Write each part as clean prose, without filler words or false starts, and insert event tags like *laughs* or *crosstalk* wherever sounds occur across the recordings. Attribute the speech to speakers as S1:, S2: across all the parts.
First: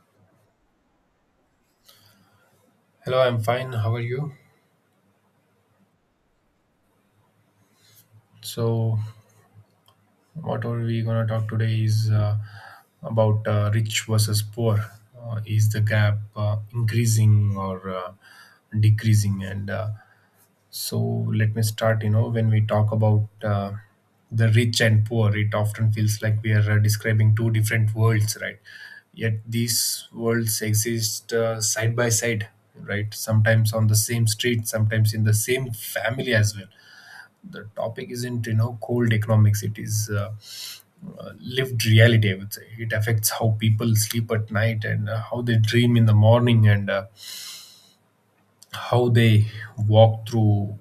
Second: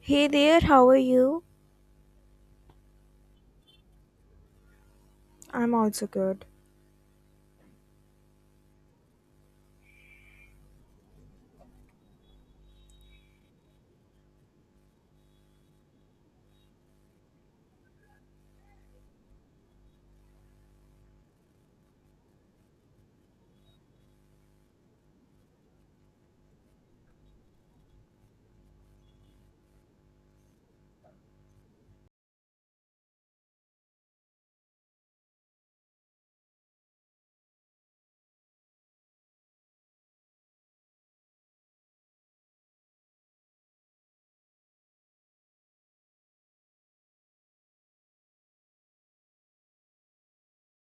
S1: Hey there, how are you?
S2: Hello, I'm fine. How are you?
S1: I'm also good.
S2: So, what are we gonna talk today is about rich versus poor. Is the gap increasing or decreasing? Let me start. You know, when we talk about the rich and poor, it often feels like we are describing two different worlds, right? Yet these worlds exist side by side, right? Sometimes on the same street, sometimes in the same family as well. The topic isn't, you know, cold economics. It is lived reality, I would say. It affects how people sleep at night, and how they dream in the morning, and how they walk through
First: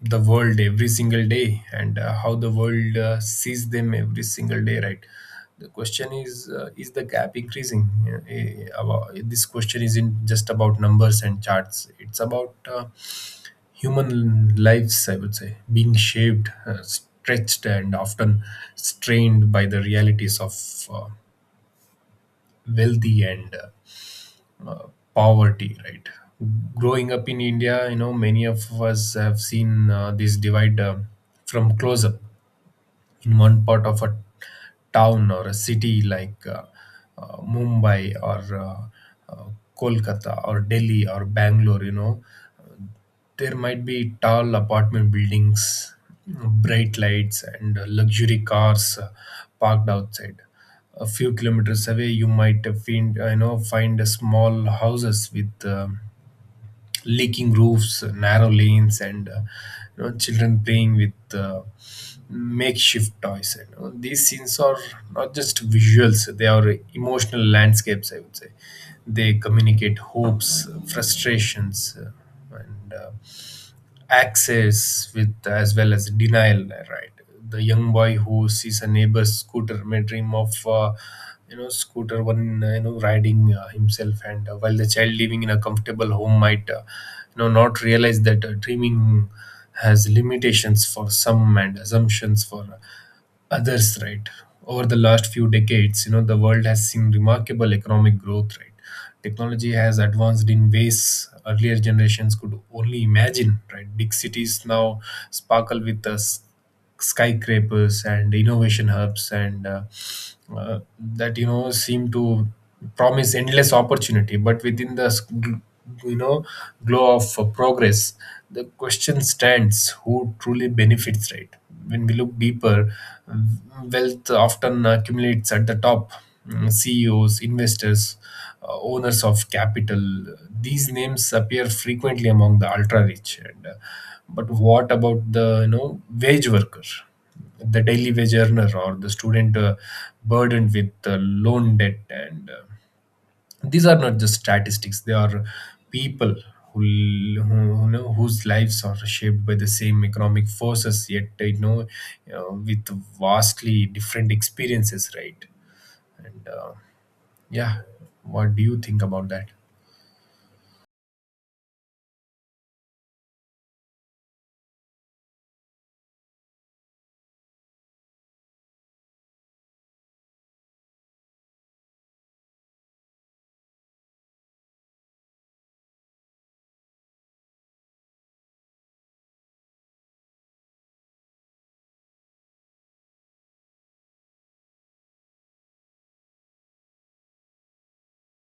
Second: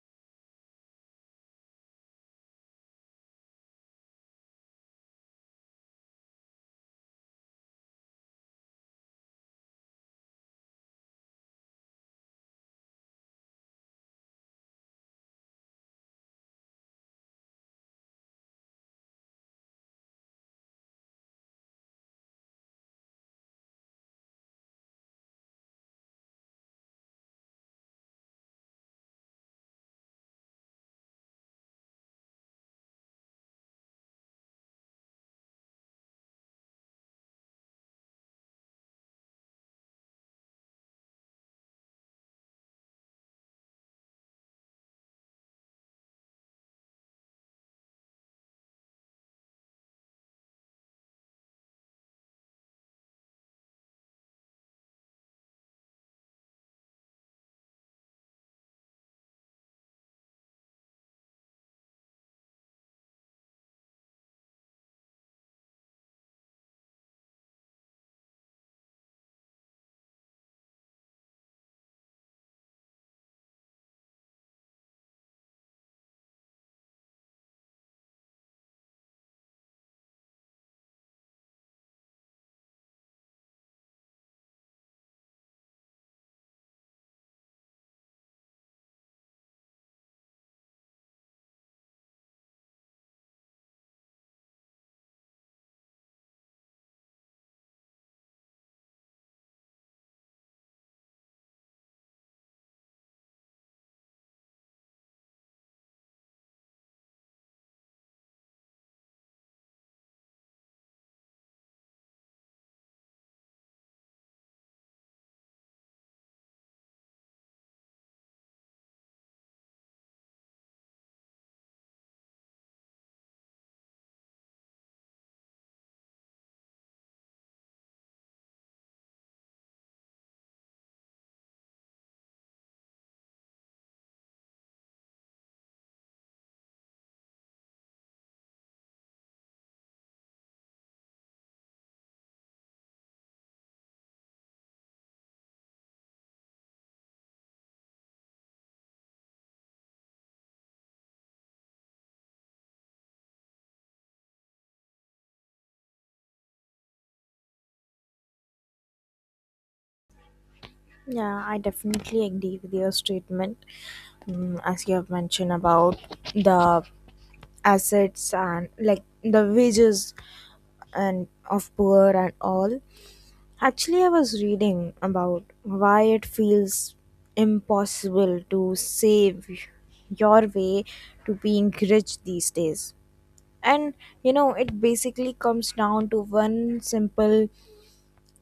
S2: the world every single day, and how the world sees them every single day, right? The question is, is the gap increasing? Yeah, this question isn't just about numbers and charts. It's about human lives, I would say, being shaped, stretched, and often strained by the realities of uh, wealthy and uh, uh, poverty, right? Growing up in India, you know, many of us have seen this divide from close up. In one part of a town or a city like Mumbai or Kolkata or Delhi or Bangalore, you know, there might be tall apartment buildings, bright lights, and luxury cars parked outside. A few kilometers away, you might find find a small houses with leaking roofs, narrow lanes, and you know, children playing with makeshift toys. You know. These scenes are not just visuals; they are emotional landscapes, I would say. They communicate hopes, frustrations, and access with as well as denial, right? The young boy who sees a neighbor's scooter may dream of scooter one, riding himself, and while the child living in a comfortable home might not realize that dreaming has limitations for some and assumptions for others, right? Over the last few decades, you know, the world has seen remarkable economic growth, right? Technology has advanced in ways earlier generations could only imagine, right? Big cities now sparkle with us skyscrapers and innovation hubs, and that, you know, seem to promise endless opportunity. But within the you know glow of progress, the question stands, who truly benefits, right? When we look deeper, wealth often accumulates at the top. Mm, CEOs, investors, owners of capital. These names appear frequently among the ultra rich. But what about the, you know, wage worker, the daily wage earner, or the student burdened with loan debt? And These are not just statistics. They are people who, whose lives are shaped by the same economic forces, yet, you know, with vastly different experiences, right? and Yeah, what do you think about that?
S1: Yeah, I definitely agree with your statement. As you have mentioned about the assets and like the wages and of poor and all. Actually, I was reading about why it feels impossible to save your way to being rich these days. And you know, it basically comes down to one simple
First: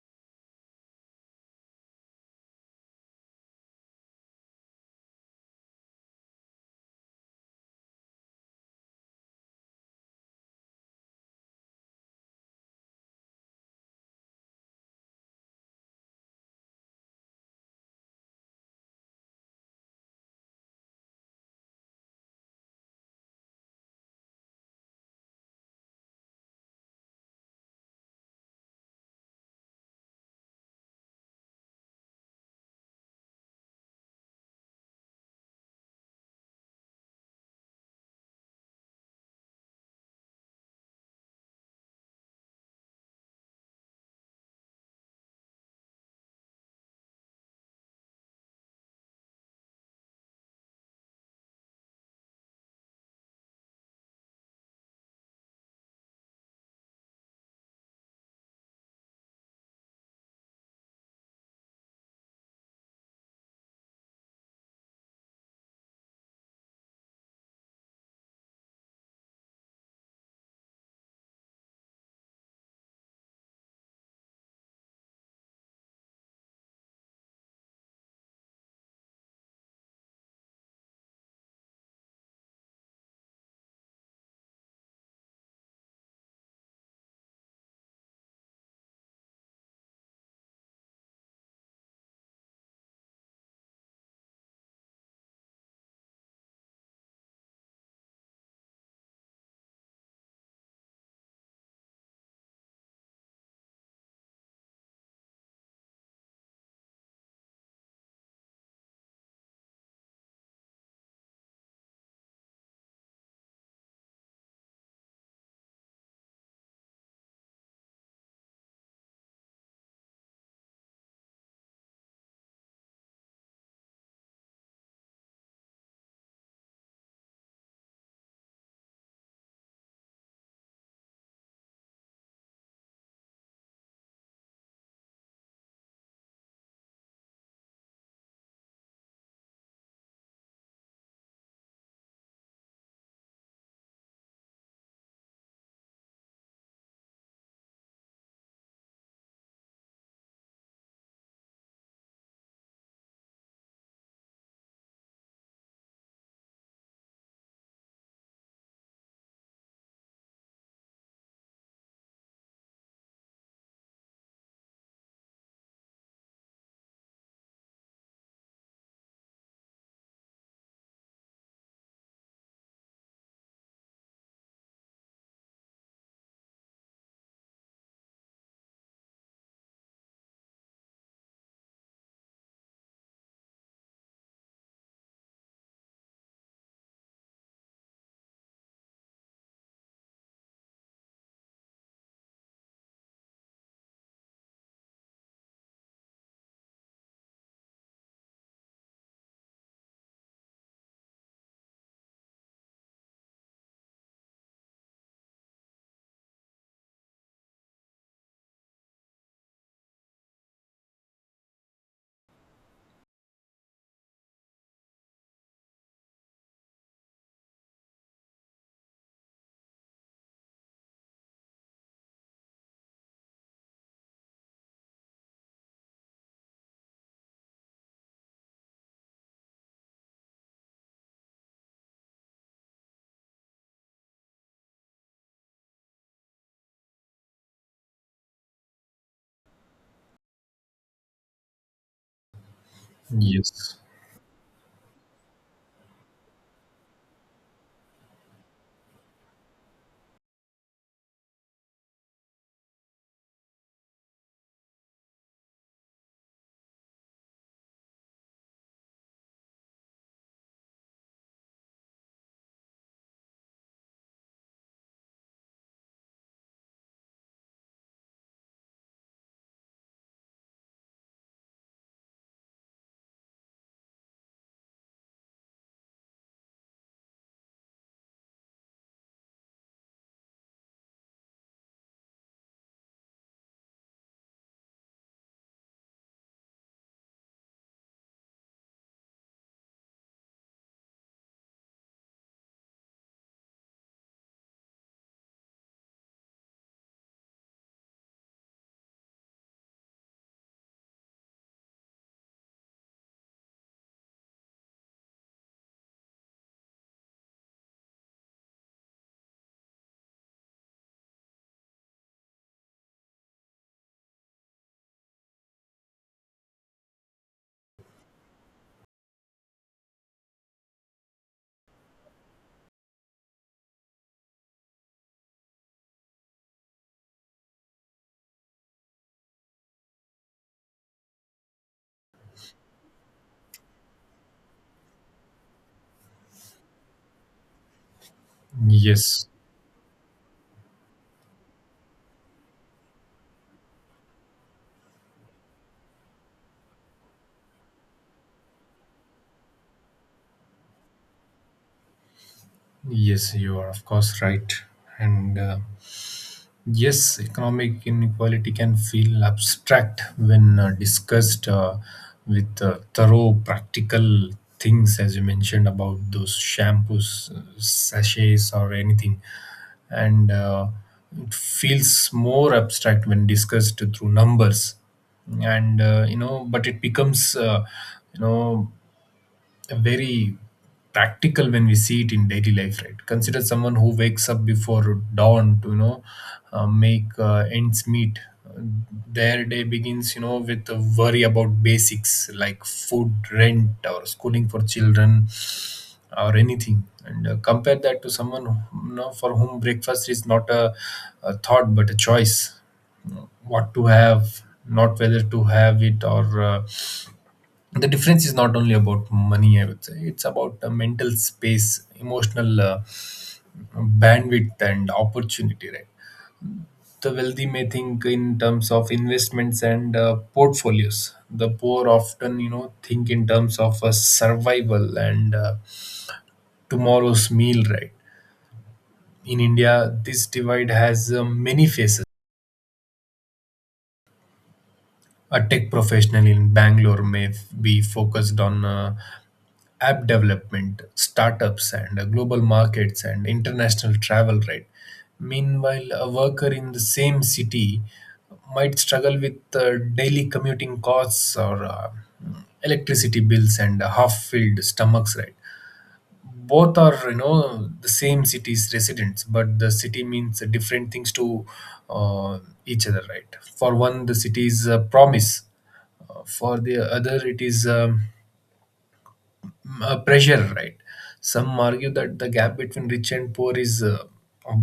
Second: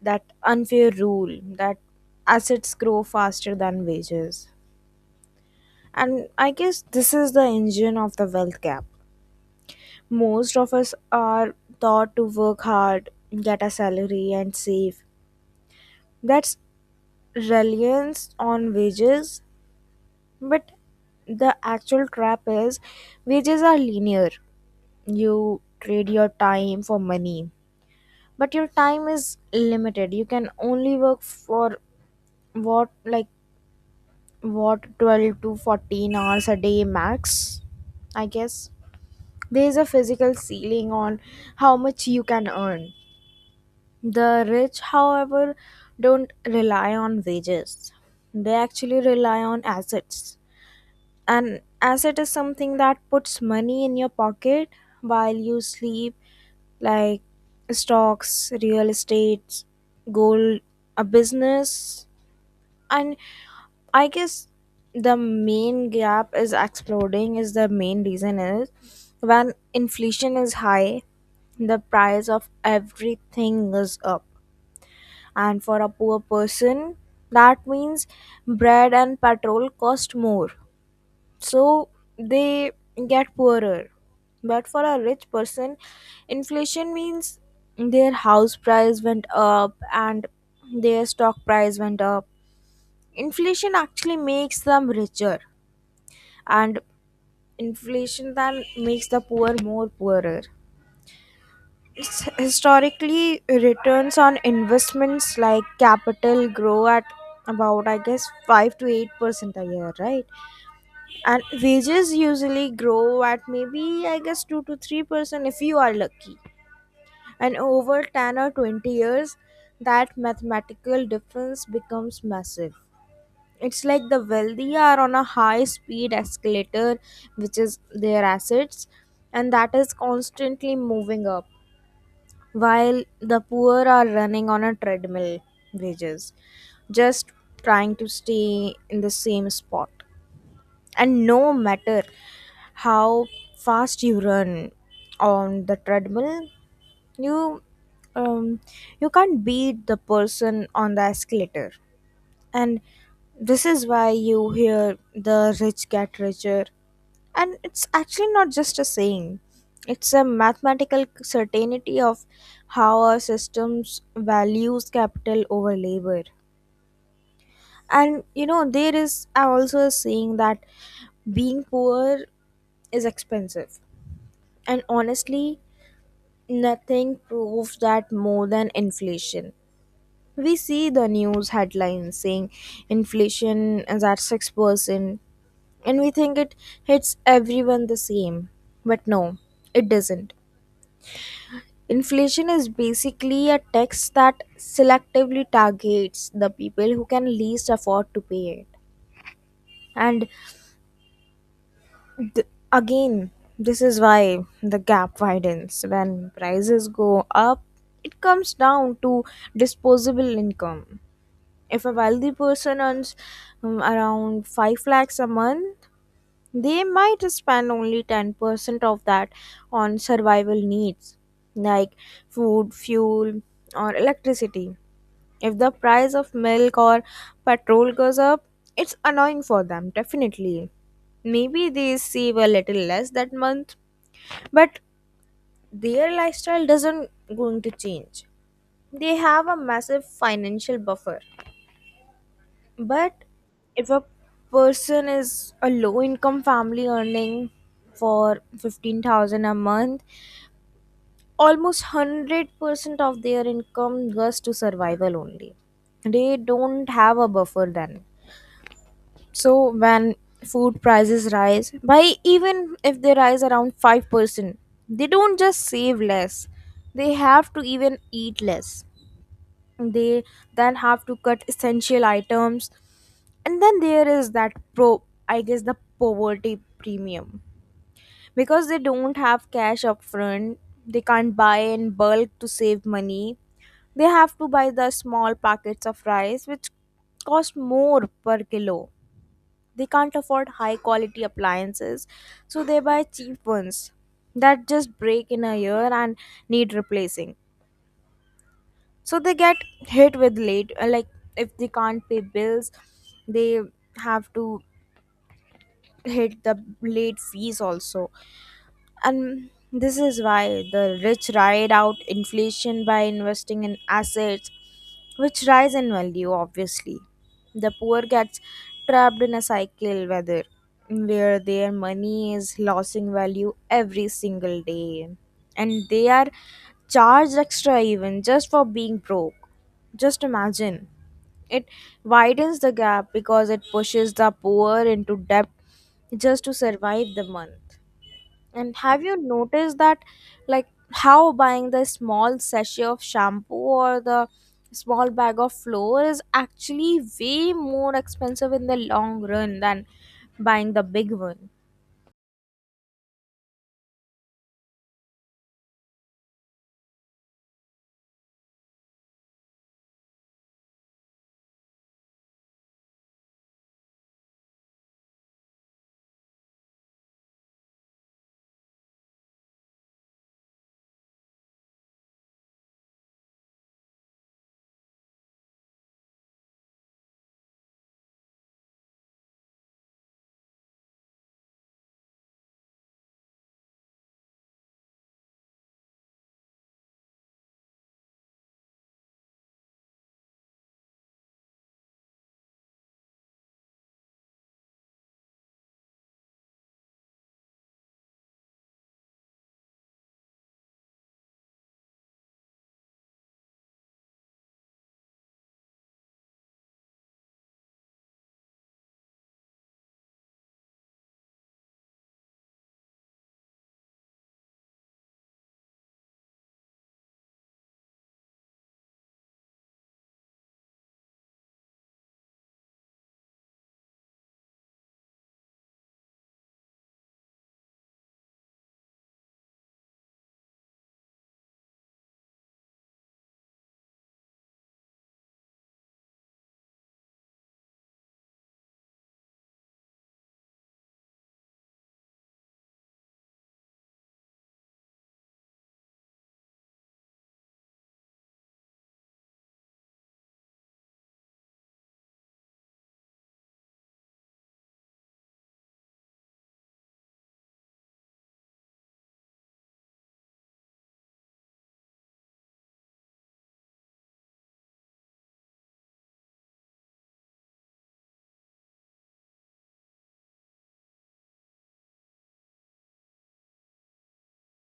S1: that unfair rule that assets grow faster than wages. And I guess this is the engine of the wealth gap. Most of us are taught to work hard, get a salary, and save. That's reliance on wages, but the actual trap is wages are linear. You trade your time for money, but your time is limited. You can only work for what, like, what 12 to 14 hours a day max, I guess. There is a physical ceiling on how much you can earn. The rich, however, don't rely on wages. They actually rely on assets. An asset is something that puts money in your pocket while you sleep, like stocks, real estate, gold, a business. And I guess the main gap is exploding is the main reason is, when inflation is high, the price of everything is up. And for a poor person, that means bread and petrol cost more. So they get poorer. But for a rich person, inflation means their house price went up and their stock price went up. Inflation actually makes them richer, and inflation then makes the poor more poorer. It's historically, returns on investments like capital grow at about I guess 5 to 8% a year, right? And wages usually grow at maybe I guess 2 to 3% if you are lucky. And over 10 or 20 years, that mathematical difference becomes massive. It's like the wealthy are on a high speed escalator, which is their assets, and that is constantly moving up, while the poor are running on a treadmill, wages, just trying to stay in the same spot. And no matter how fast you run on the treadmill, you um, you can't beat the person on the escalator. And this is why you hear the rich get richer. And it's actually not just a saying, it's a mathematical certainty of how our systems values capital over labor. And you know, there is also a saying that being poor is expensive. And honestly, nothing proves that more than inflation. We see the news headlines saying inflation is at 6%, and we think it hits everyone the same. But no, it doesn't. Inflation is basically a tax that selectively targets the people who can least afford to pay it. And again, this is why the gap widens. When prices go up, it comes down to disposable income. If a wealthy person earns around 5 lakhs a month, they might spend only 10% of that on survival needs like food, fuel, or electricity. If the price of milk or petrol goes up, it's annoying for them, definitely. Maybe they save a little less that month, but their lifestyle doesn't going to change. They have a massive financial buffer. But
S2: Yes.
S1: if a person is a low income family earning for 15,000 a month, almost 100% of their income goes to survival only. They don't have a buffer then. So when food prices rise by even if they rise around 5%, they don't just save less. They have to even eat less. They then have to cut essential items, and then there is that pro, I guess, the poverty premium. Because they don't have cash upfront, they can't buy in bulk to save money. They have to buy the small packets of rice, which cost more per kilo. They can't afford high quality appliances, so they buy cheap ones that just break in a year and need replacing. So they get hit with late, like, if they can't pay bills, they have to hit the late fees also. And this is why the rich ride out inflation by investing in assets which rise in value, obviously. The poor gets trapped in a cycle whether where their money is losing value every single day. And they are charged extra even just for being broke. Just imagine. It widens the gap because it pushes the poor into debt just to survive the month. And have you
S2: Yes.
S1: noticed that, like, how buying the small sachet of shampoo or the small bag of flour is actually way more expensive in the long run than buying the big one?
S2: Yes, you are of course right. and Yes, economic inequality can feel abstract when discussed with thorough practical things, as you mentioned about those shampoos, sachets, or anything. And It feels more abstract when discussed through numbers. And, you know, but it becomes, you know, very practical when we see it in daily life, right? Consider someone who wakes up before dawn to, you know, make ends meet. Their day begins, you know, with a worry about basics like food, rent, or schooling for children or anything. And compare that to someone for whom breakfast is not a, a thought but a choice. You know, what to have, not whether to have it. Or uh, the difference is not only about money, I would say. It's about a mental space, emotional bandwidth, and opportunity, right? The wealthy may think in terms of investments and portfolios. The poor often, you know, think in terms of survival and tomorrow's meal, right? In India, this divide has many faces. A tech professional in Bangalore may be focused on app development, startups, and global markets and international travel, right? Meanwhile, a worker in the same city might struggle with daily commuting costs or electricity bills and half-filled stomachs, right? Both are, you know, the same city's residents, but the city means different things to uh, each other, right? For one, the city's promise. For the other, it is pressure, right? Some argue that the gap between rich and poor is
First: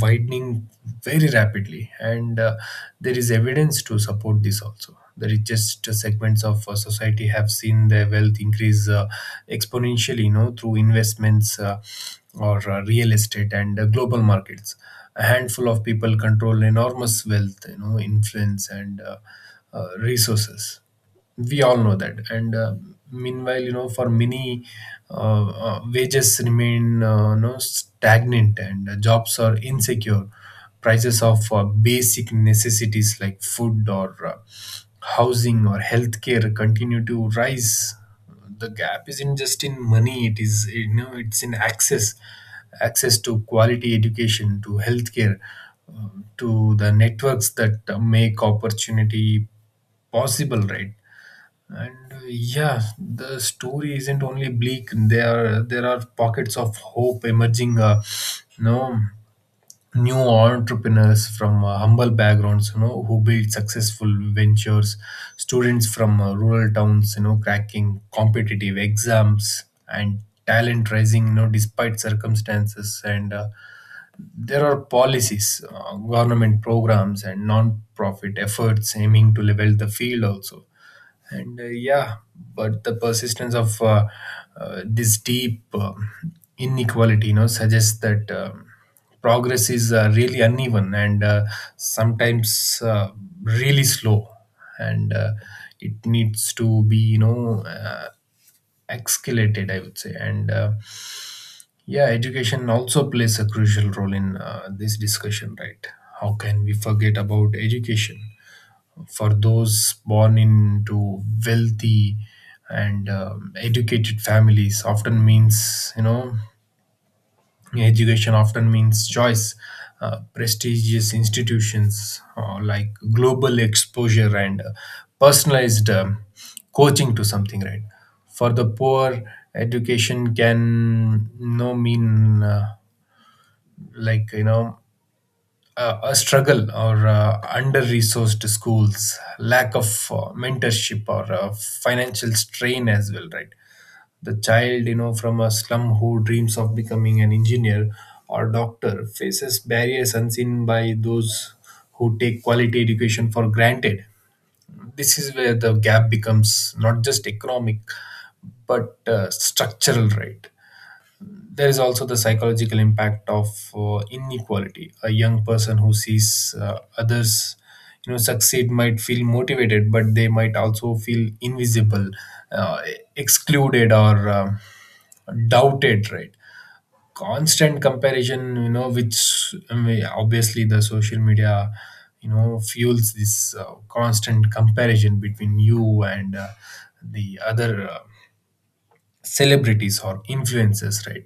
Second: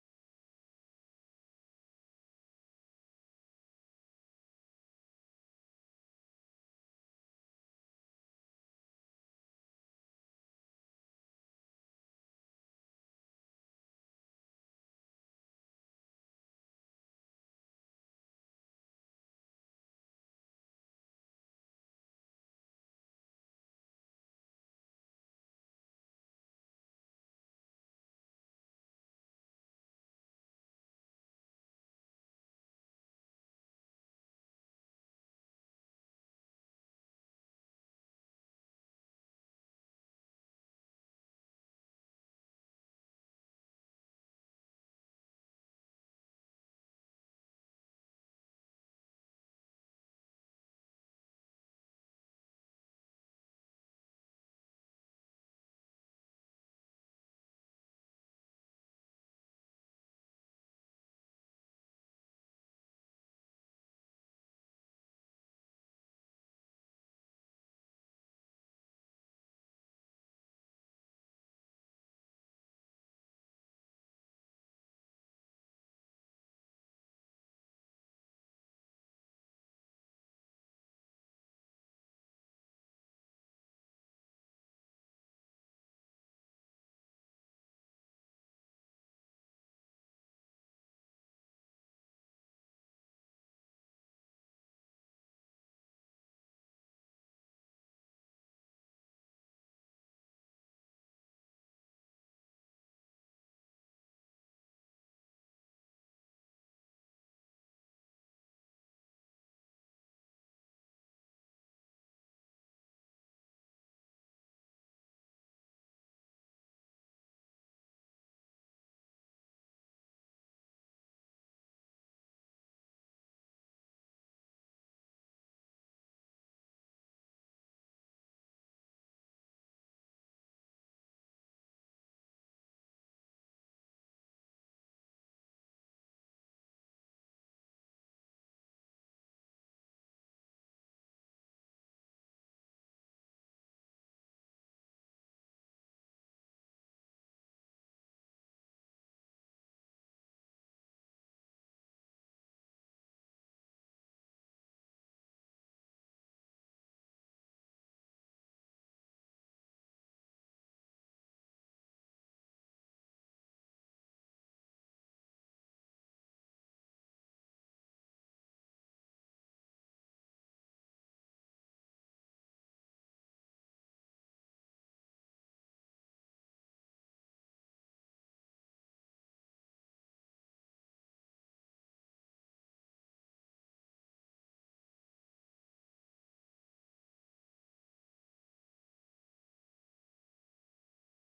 S2: widening very rapidly, and there is evidence to support this also. The richest segments of society have seen their wealth increase exponentially, you know, through investments or real estate and global markets. A handful of people control enormous wealth, you know, influence, and resources. We all know that. And Meanwhile, you know, for many, wages remain, you know, stagnant, and jobs are insecure. Prices of basic necessities like food or housing or healthcare continue to rise. The gap isn't just in money. It is, you know, it's in access. Access to quality education, to healthcare, to the networks that make opportunity possible, right? and Yeah, the story isn't only bleak. There are pockets of hope emerging. You know, new entrepreneurs from humble backgrounds, you know, who build successful ventures. Students from rural towns, you know, cracking competitive exams, and talent rising, you know, despite circumstances. And There are policies, government programs, and non-profit efforts aiming to level the field also. And Yeah, but the persistence of this deep inequality, you know, suggests that progress is really uneven, and sometimes really slow, and it needs to be, you know, escalated, I would say. And Yeah, education also plays a crucial role in this discussion, right? How can we forget about education? For those born into wealthy and educated families, often means, you know, education often means choice. Prestigious institutions, like global exposure and personalized coaching to something, right? For the poor, education can no mean like you know a struggle, or under-resourced schools, lack of mentorship, or financial strain as well, right? The child, you know, from a slum who dreams of becoming an engineer or doctor faces barriers unseen by those who take quality education for granted. This is where the gap becomes not just economic, but structural, right? There is also the psychological impact of inequality. A young person who sees others, you know, succeed might feel motivated, but they might also feel invisible, uh, excluded, or doubted, right? Constant comparison, you know, which I mean, obviously the social media, you know, fuels this constant comparison between you and the other celebrities or influencers, right?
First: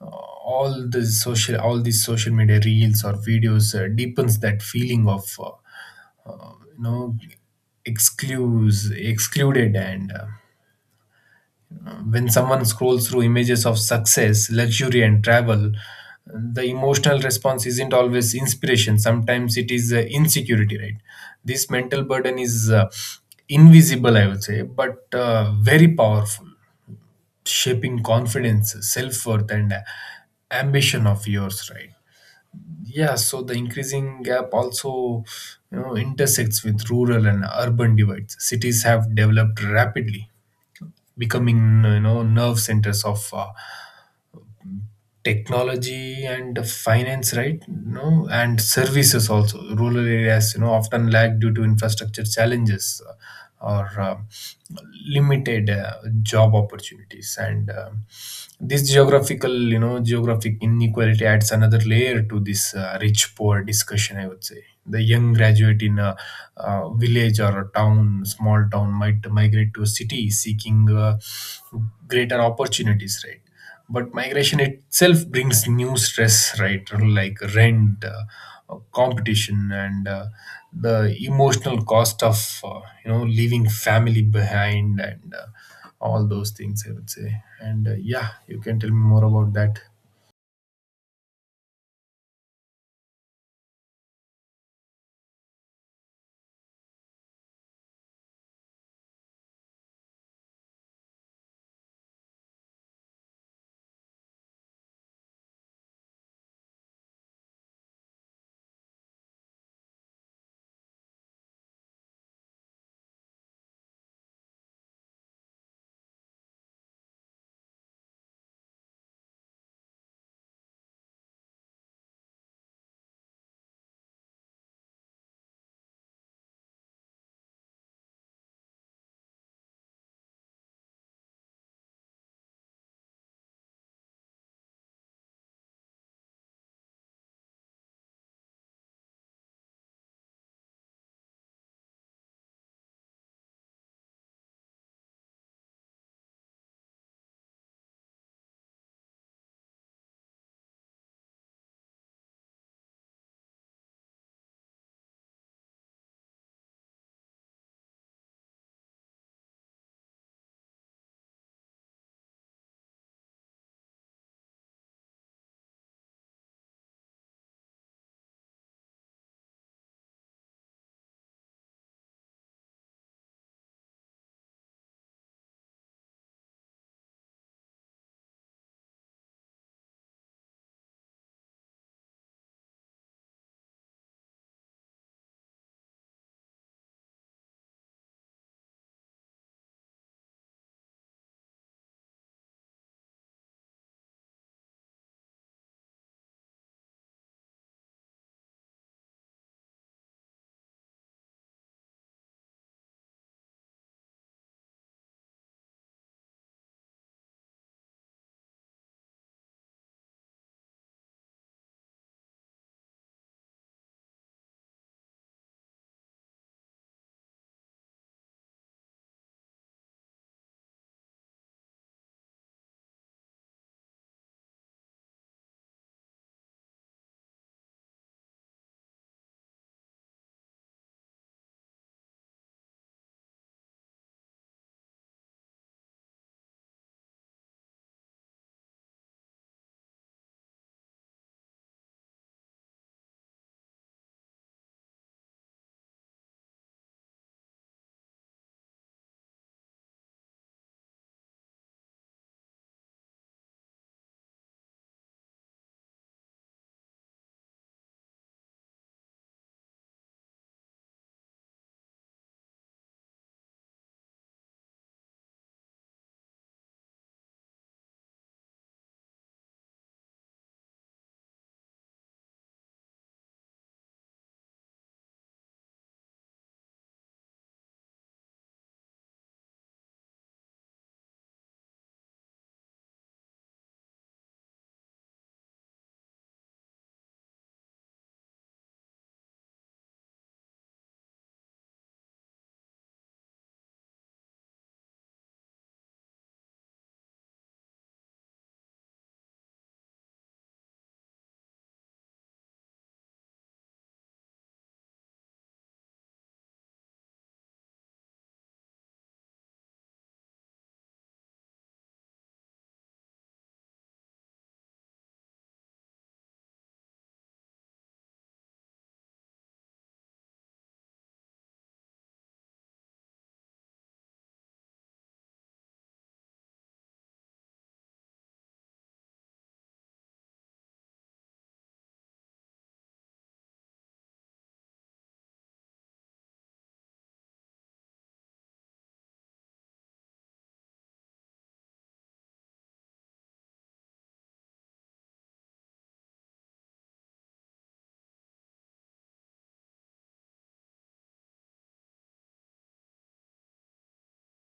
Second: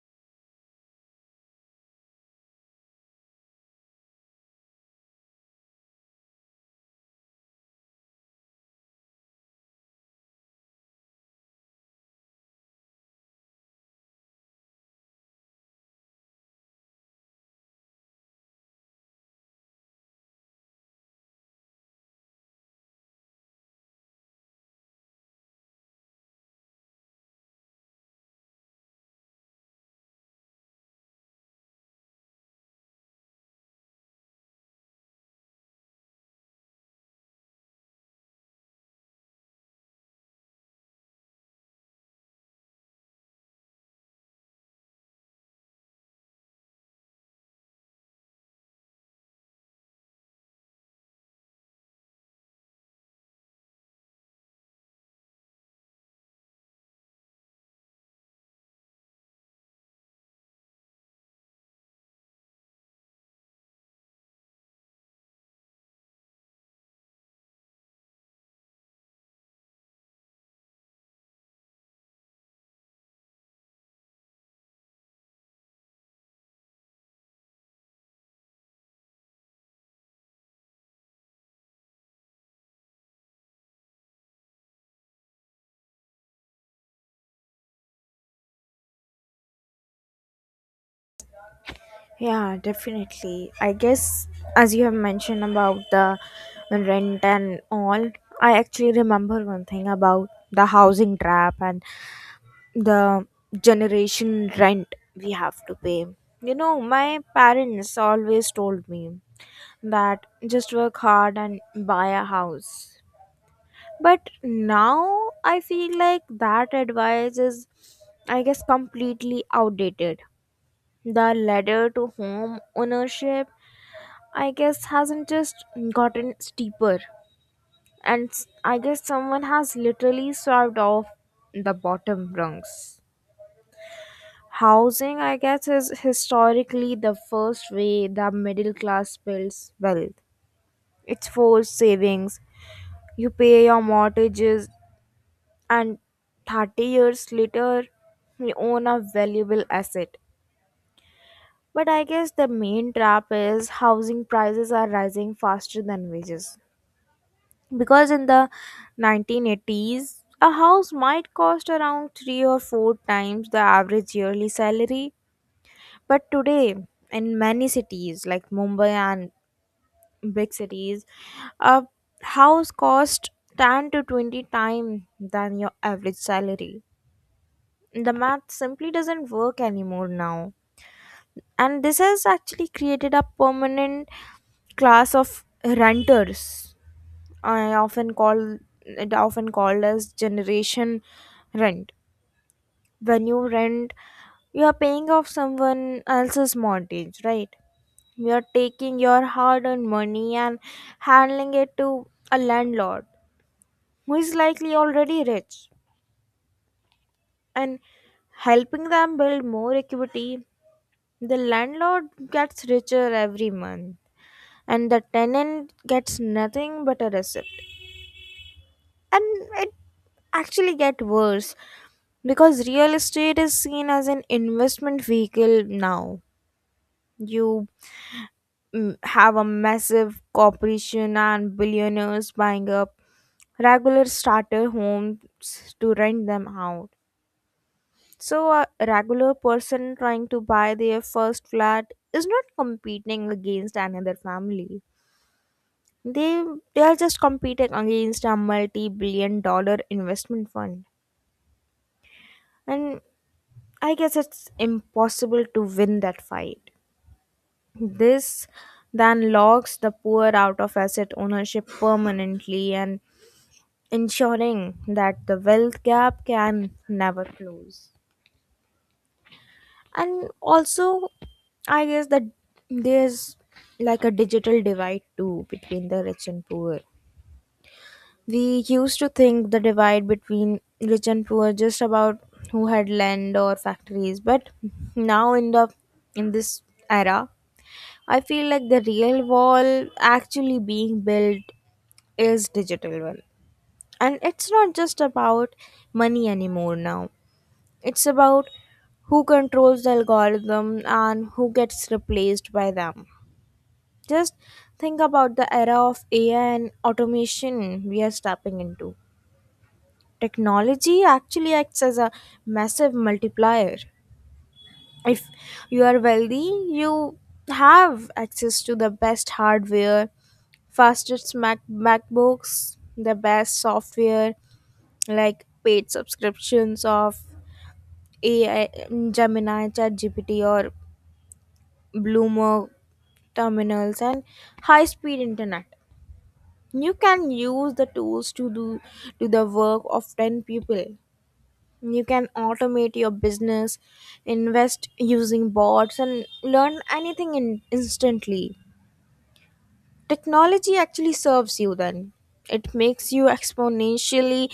S2: Uh, all these social media reels or videos deepens that feeling of uh, you know excludes excluded. And When someone scrolls through images of success, luxury, and travel, the emotional response isn't always inspiration. Sometimes it is, insecurity, right? This mental burden is invisible, I would say, but very powerful, shaping confidence, self-worth, and ambition of yours, right? Yeah, so the increasing gap also, you know, intersects with rural and urban divides. Cities have developed rapidly, becoming, you know, nerve centers of technology and finance, right? No, and services also. Rural areas, you know, often lag due to infrastructure challenges, or limited job opportunities, and this geographical, you know, geographic inequality adds another layer to this rich poor discussion, I would say. The young graduate in a, village or a town, small town, might migrate to a city seeking greater opportunities, right? But migration itself brings new stress, right? Like rent, competition, and the emotional cost of you know, leaving family behind, and all those things, I would say. And Yeah, you can tell me more about that.
S1: Yeah, definitely. I guess as you have mentioned about the rent and all, I actually remember one thing about the housing trap and the generation rent we have to pay. You know, my parents always told me that just work hard and buy a house. But now I feel like that advice is, I guess, completely outdated. The ladder to home ownership, I guess, hasn't just gotten steeper. And I guess someone has literally swept off the bottom rungs. Housing, I guess, is historically the first way the middle class builds wealth. It's forced savings. You pay your mortgages, and 30 years later, you own a valuable asset. But I guess the main trap is housing prices are rising faster than wages. Because in the 1980s, a house might cost around three or four times the average yearly salary. But today, in many cities like Mumbai and big cities, a house costs 10 to 20 times than your average salary. The math simply doesn't work anymore now. And this has actually created a permanent class of renters I often call, it often called as generation rent. When you rent, you are paying off someone else's mortgage, right? You are taking your hard earned money and handling it to a landlord who is likely already rich and helping them build more equity. The landlord gets richer every month, and the tenant gets nothing but a receipt. And it actually get worse because real estate is seen as an investment vehicle now. You have a massive corporation and billionaires buying up regular starter homes to rent them out. So, a regular person trying to buy their first flat is not competing against another family. they they are just competing against a multi-billion-dollar investment fund. And I guess it's impossible to win that fight. This then locks the poor out of asset ownership permanently and ensuring that the wealth gap can never close. And also, I guess that there's like a digital divide too between the rich and poor. We used to think the divide between rich and poor just about who had land or factories, but now in the in this era, I feel like the real wall actually being built is digital one. And it's not just about money anymore now. It's about who controls the algorithm and who gets replaced by them. Just think about the era of AI and automation we are stepping into. Technology actually acts as a massive multiplier. If you are wealthy, you have access to the best hardware, fastest MacBooks, the best software, like paid subscriptions of AI, Gemini, ChatGPT, or Bloomer terminals, and high speed internet. You can use the tools to do to the work of 10 people. You can automate your business, invest using bots, and learn anything instantly. Technology actually serves you then. It makes you exponentially,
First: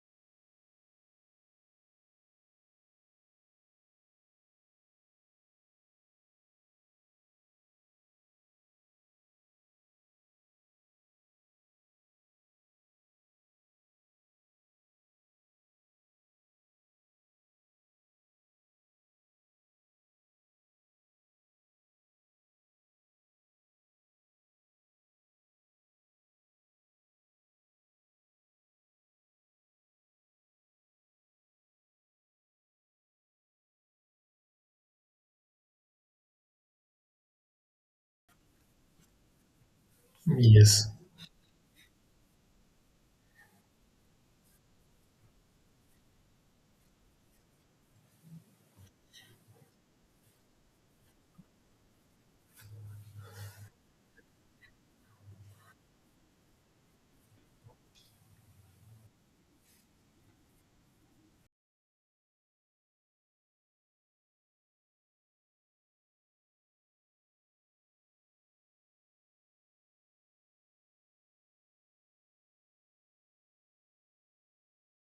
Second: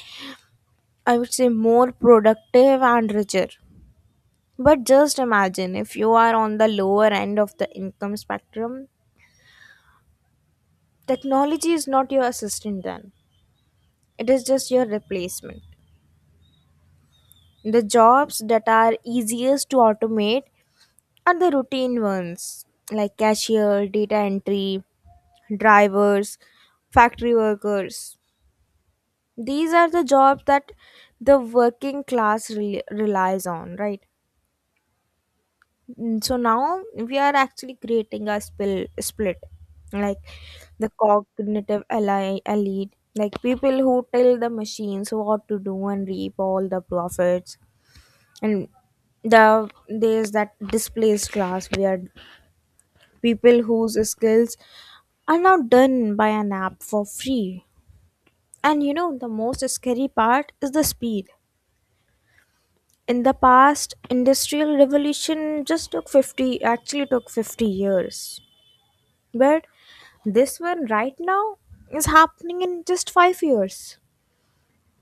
S1: I would say, more productive and richer. But just imagine if you are on the lower end of the income spectrum, technology is not your assistant then. It is just your replacement. The jobs that are easiest to automate are the routine ones like cashier, data entry, drivers, factory workers. These are the jobs that the working class relies on, right? So now we are actually creating a spill split, like
S2: Yes.
S1: the cognitive elite, like people who tell the machines what to do and reap all the profits, and the there's that displaced class where people whose skills are now done by an app for free. And you know, the most scary part is the speed. In the past, industrial revolution just took 50, actually took 50 years. But this one right now is happening in just 5 years.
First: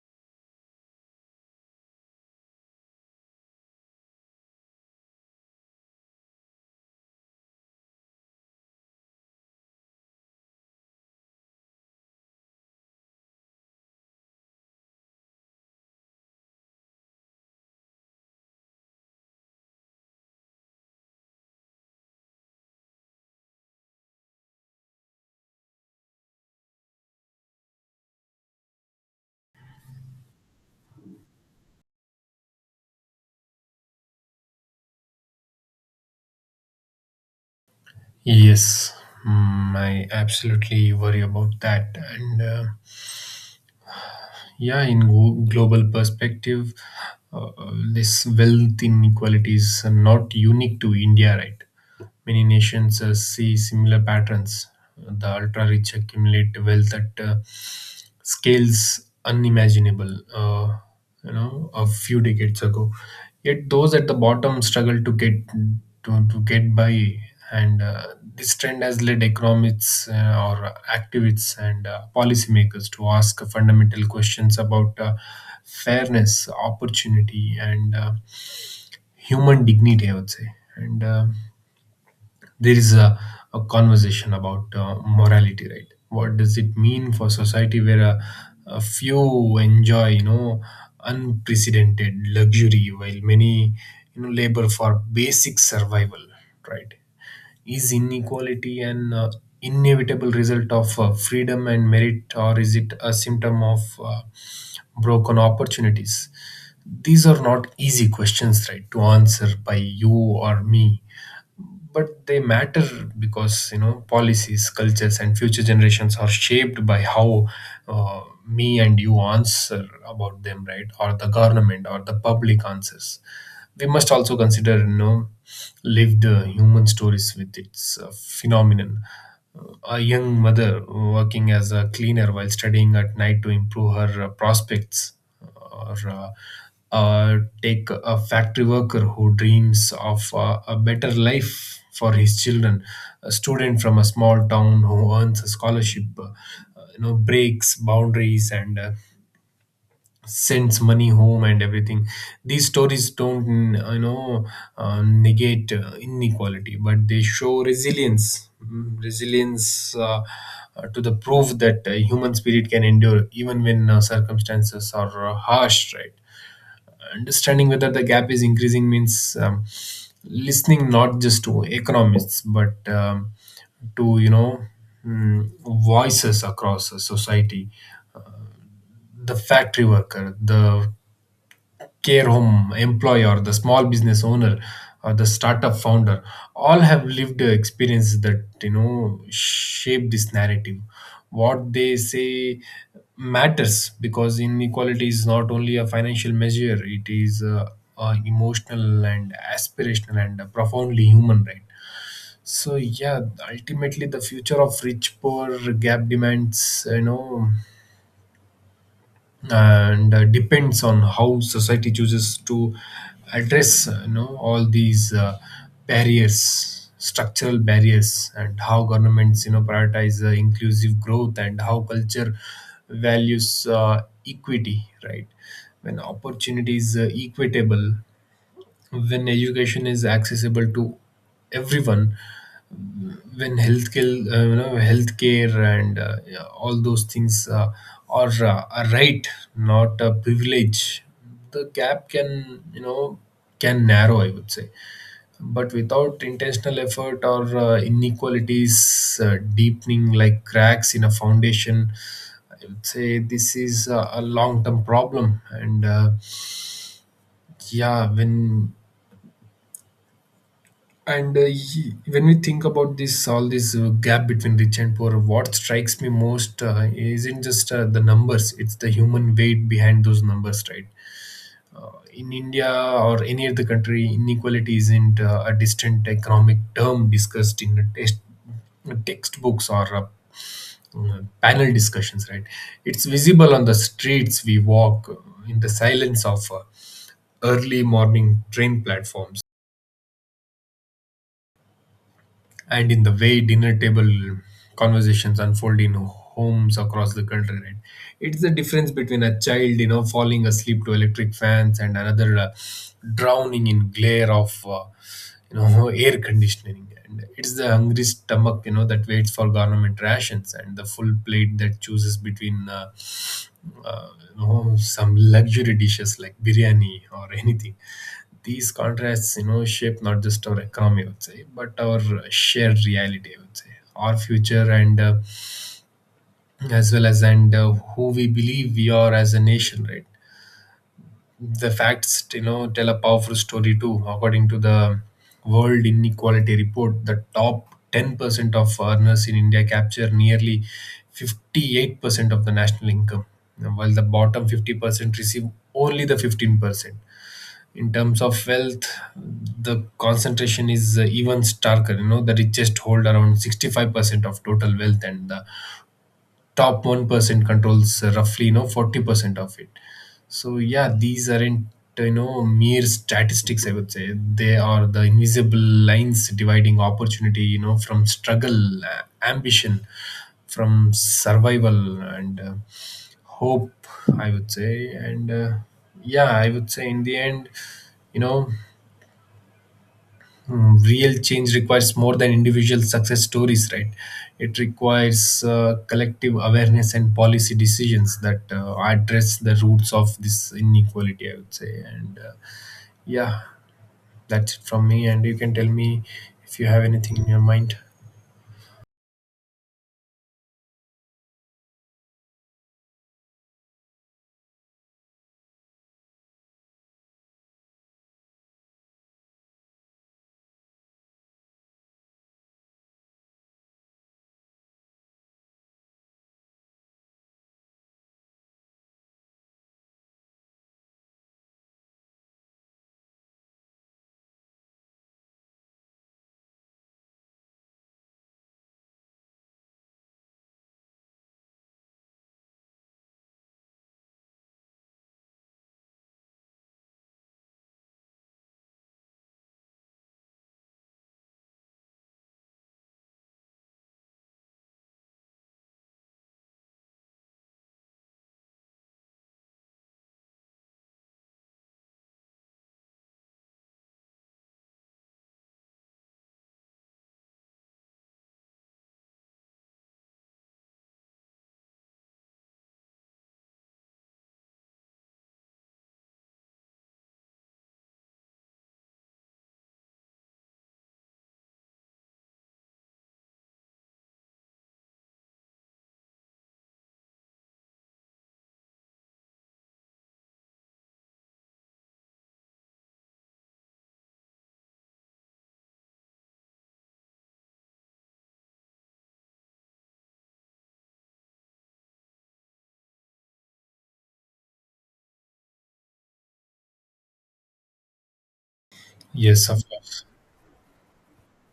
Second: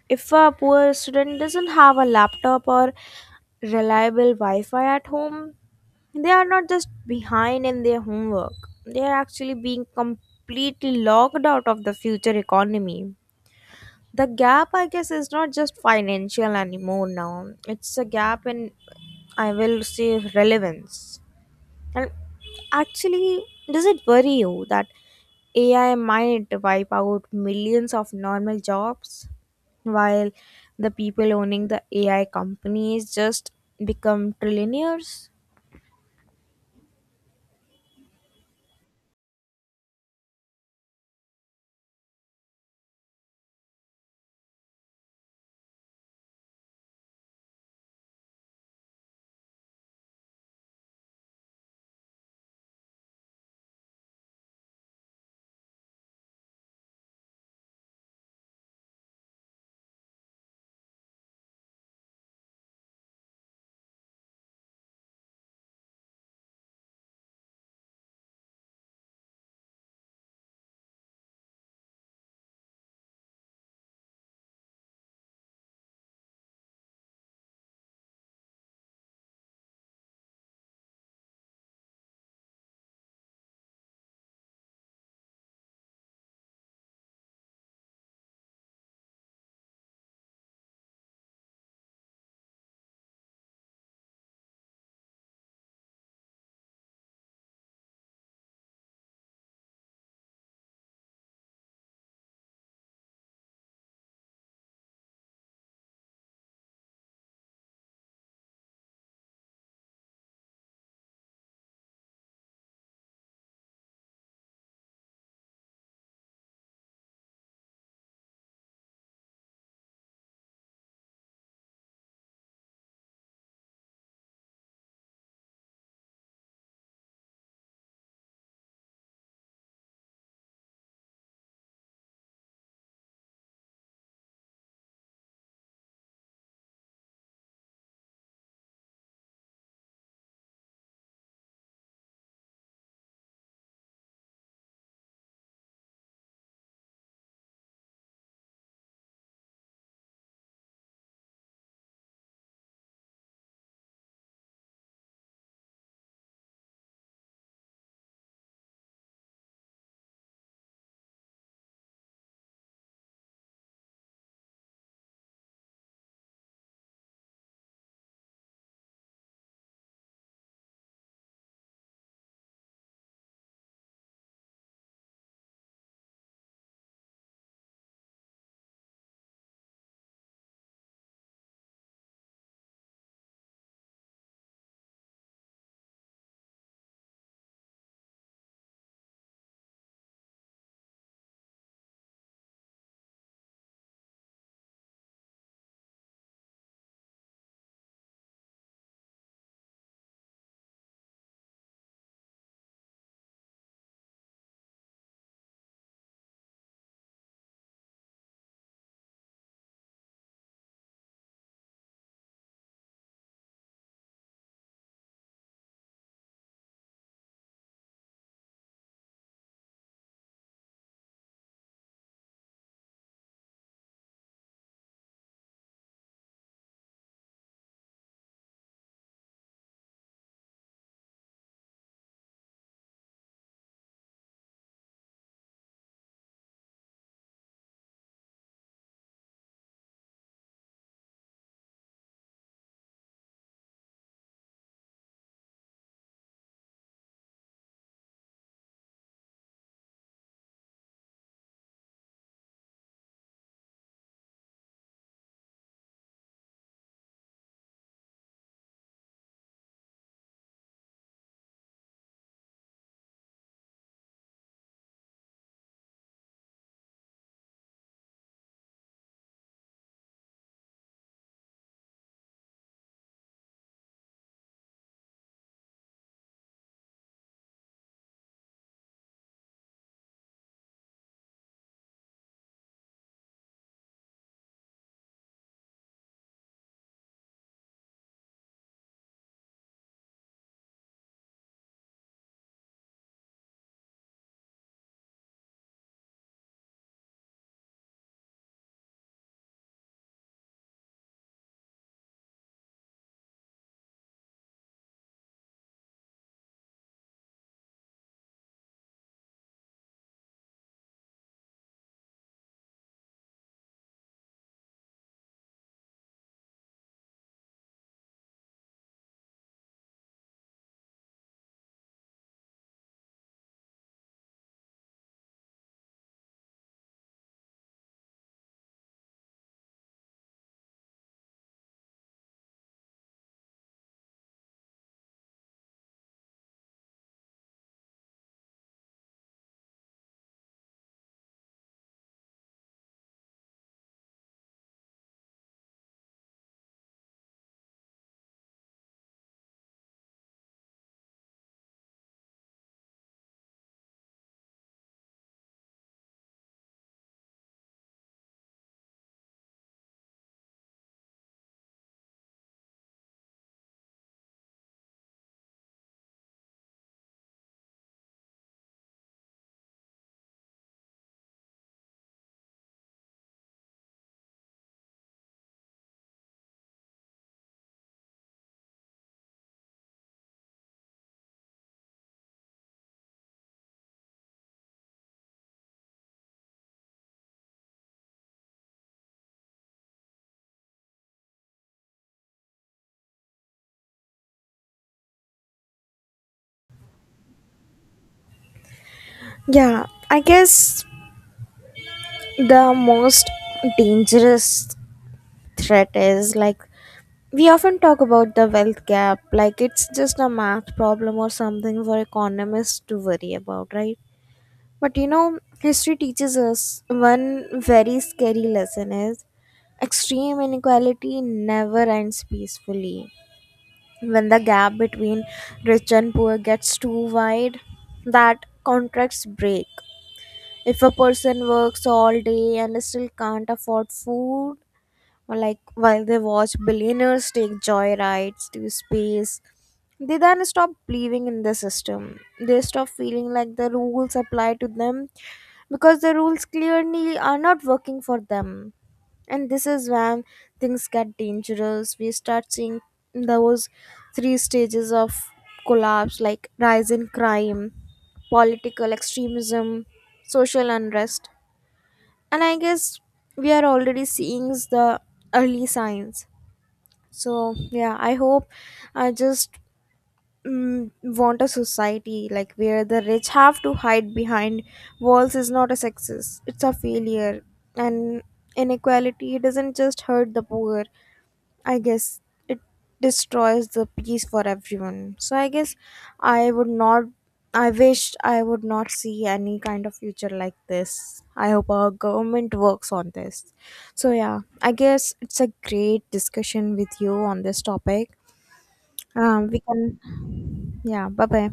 S1: If a poor student doesn't have a laptop or reliable Wi Fi at home, they are not just behind in their homework, they are actually being completely locked out of the future economy. The gap, I guess, is not just financial anymore now. It's a gap in, I will say, relevance. And actually, does it worry you that AI might wipe out millions of normal jobs while the people owning the AI companies just become trillionaires?
S2: Yes, mm, I absolutely worry about that. And Yeah, in global perspective, this wealth inequality is not unique to India, right? Many nations see similar patterns. The ultra rich accumulate wealth at scales unimaginable, you know, a few decades ago. Yet those at the bottom struggle to get to get by, and this trend has led economists or activists and policymakers to ask fundamental questions about fairness, opportunity, and human dignity. I would say, and there is a conversation about morality. Right, what does it mean for society where a few enjoy unprecedented luxury while many labor for basic survival, right? Is inequality an inevitable result of freedom and merit, or is it a symptom of broken opportunities? These are not easy questions, right, to answer by you or me, but they matter because policies, cultures and future generations are shaped by how uh, me and you answer about them, right, or the government or the public answers. We must also consider lived human stories with its phenomenon. A young mother working as a cleaner while studying at night to improve her prospects, or take a factory worker who dreams of a better life for his children, a student from a small town who earns a scholarship, breaks boundaries and sends money home and everything. These stories don't, negate inequality, but they show resilience. Mm, resilience, to the proof that human spirit can endure even when circumstances are harsh, right? Understanding whether the gap is increasing means listening not just to economists but to, mm, voices across a society: the factory worker, the care home employer, the small business owner, or the startup founder, all have lived experiences that shape this narrative. What they say matters because inequality is not only a financial measure; it is emotional and aspirational and a profoundly human right. So yeah, ultimately the future of rich poor gap demands, you know and depends on how society chooses to address all these barriers, structural barriers, and how governments prioritize inclusive growth, and how culture values equity. Right, when opportunity is equitable, when education is accessible to everyone, when healthcare, healthcare and yeah, all those things are a right, not a privilege. The gap can, can narrow, I would say, but without intentional effort, or inequalities deepening like cracks in a foundation. I would say this is a long-term problem. And yeah, when we think about this, all this gap between rich and poor, what strikes me most isn't just the numbers, it's the human weight behind those numbers, right? In india or any other country, inequality isn't a distant economic term discussed in a test textbooks or panel discussions, right? It's visible on the streets we walk, in the silence of early morning train platforms, and in the way dinner table conversations unfold in homes across the country, right? It's the difference between a child falling asleep to electric fans and another drowning in glare of *laughs* air conditioning, and it's the hungry stomach that waits for government rations and the full plate that chooses between some luxury dishes like biryani or *laughs* anything. These contrasts, shape not just our economy, I would say, but our shared reality, I would say, our future, and as well as, and who we believe we are as a nation, right? The facts, tell a powerful story too. According to the world inequality report, the top 10% of earners in india capture nearly 58% of the national income, while the bottom 50% receive only the 15%. In terms of wealth, the concentration is even starker. You know, the richest hold around 65% of total wealth, and the top 1% controls roughly, 40% of it. So yeah, these aren't, mere statistics, I would say. They are the invisible lines dividing opportunity, from struggle, ambition from survival, and hope, I would say. And yeah, I would say in the end, you know mm, real change requires more than individual success stories, right? It requires collective awareness and policy decisions that address the roots of this inequality, I would say. And yeah, that's it from me. And you can tell me if you have anything in your mind.
S1: Yeah, I guess the most dangerous threat is like, we often talk about the wealth gap like it's just a math problem or something for economists to worry about, right? But you know, history teaches us one very scary lesson is extreme inequality never ends peacefully. When the gap between rich and poor gets too wide, that contracts break. If a person works all day and still can't afford food, or like while they watch billionaires take joyrides to space, they then stop believing in the system. They stop feeling like the rules apply to them because the rules clearly are not working for them. And this is when things get dangerous. We start seeing those three stages of collapse like rise in crime, political extremism, social unrest. And I guess we are already seeing the early signs. So yeah, I hope, I just, want a society like where the rich have to hide behind walls is not a success, it's a failure. And inequality doesn't just hurt the poor, I guess, it destroys the peace for everyone. So I guess I would not, I wish I would not see any kind of future like this. I hope our government works on this. So yeah, I guess it's a great discussion with you on this topic.
S2: Yes,
S1: We
S2: of
S1: can,
S2: course.
S1: yeah, bye bye.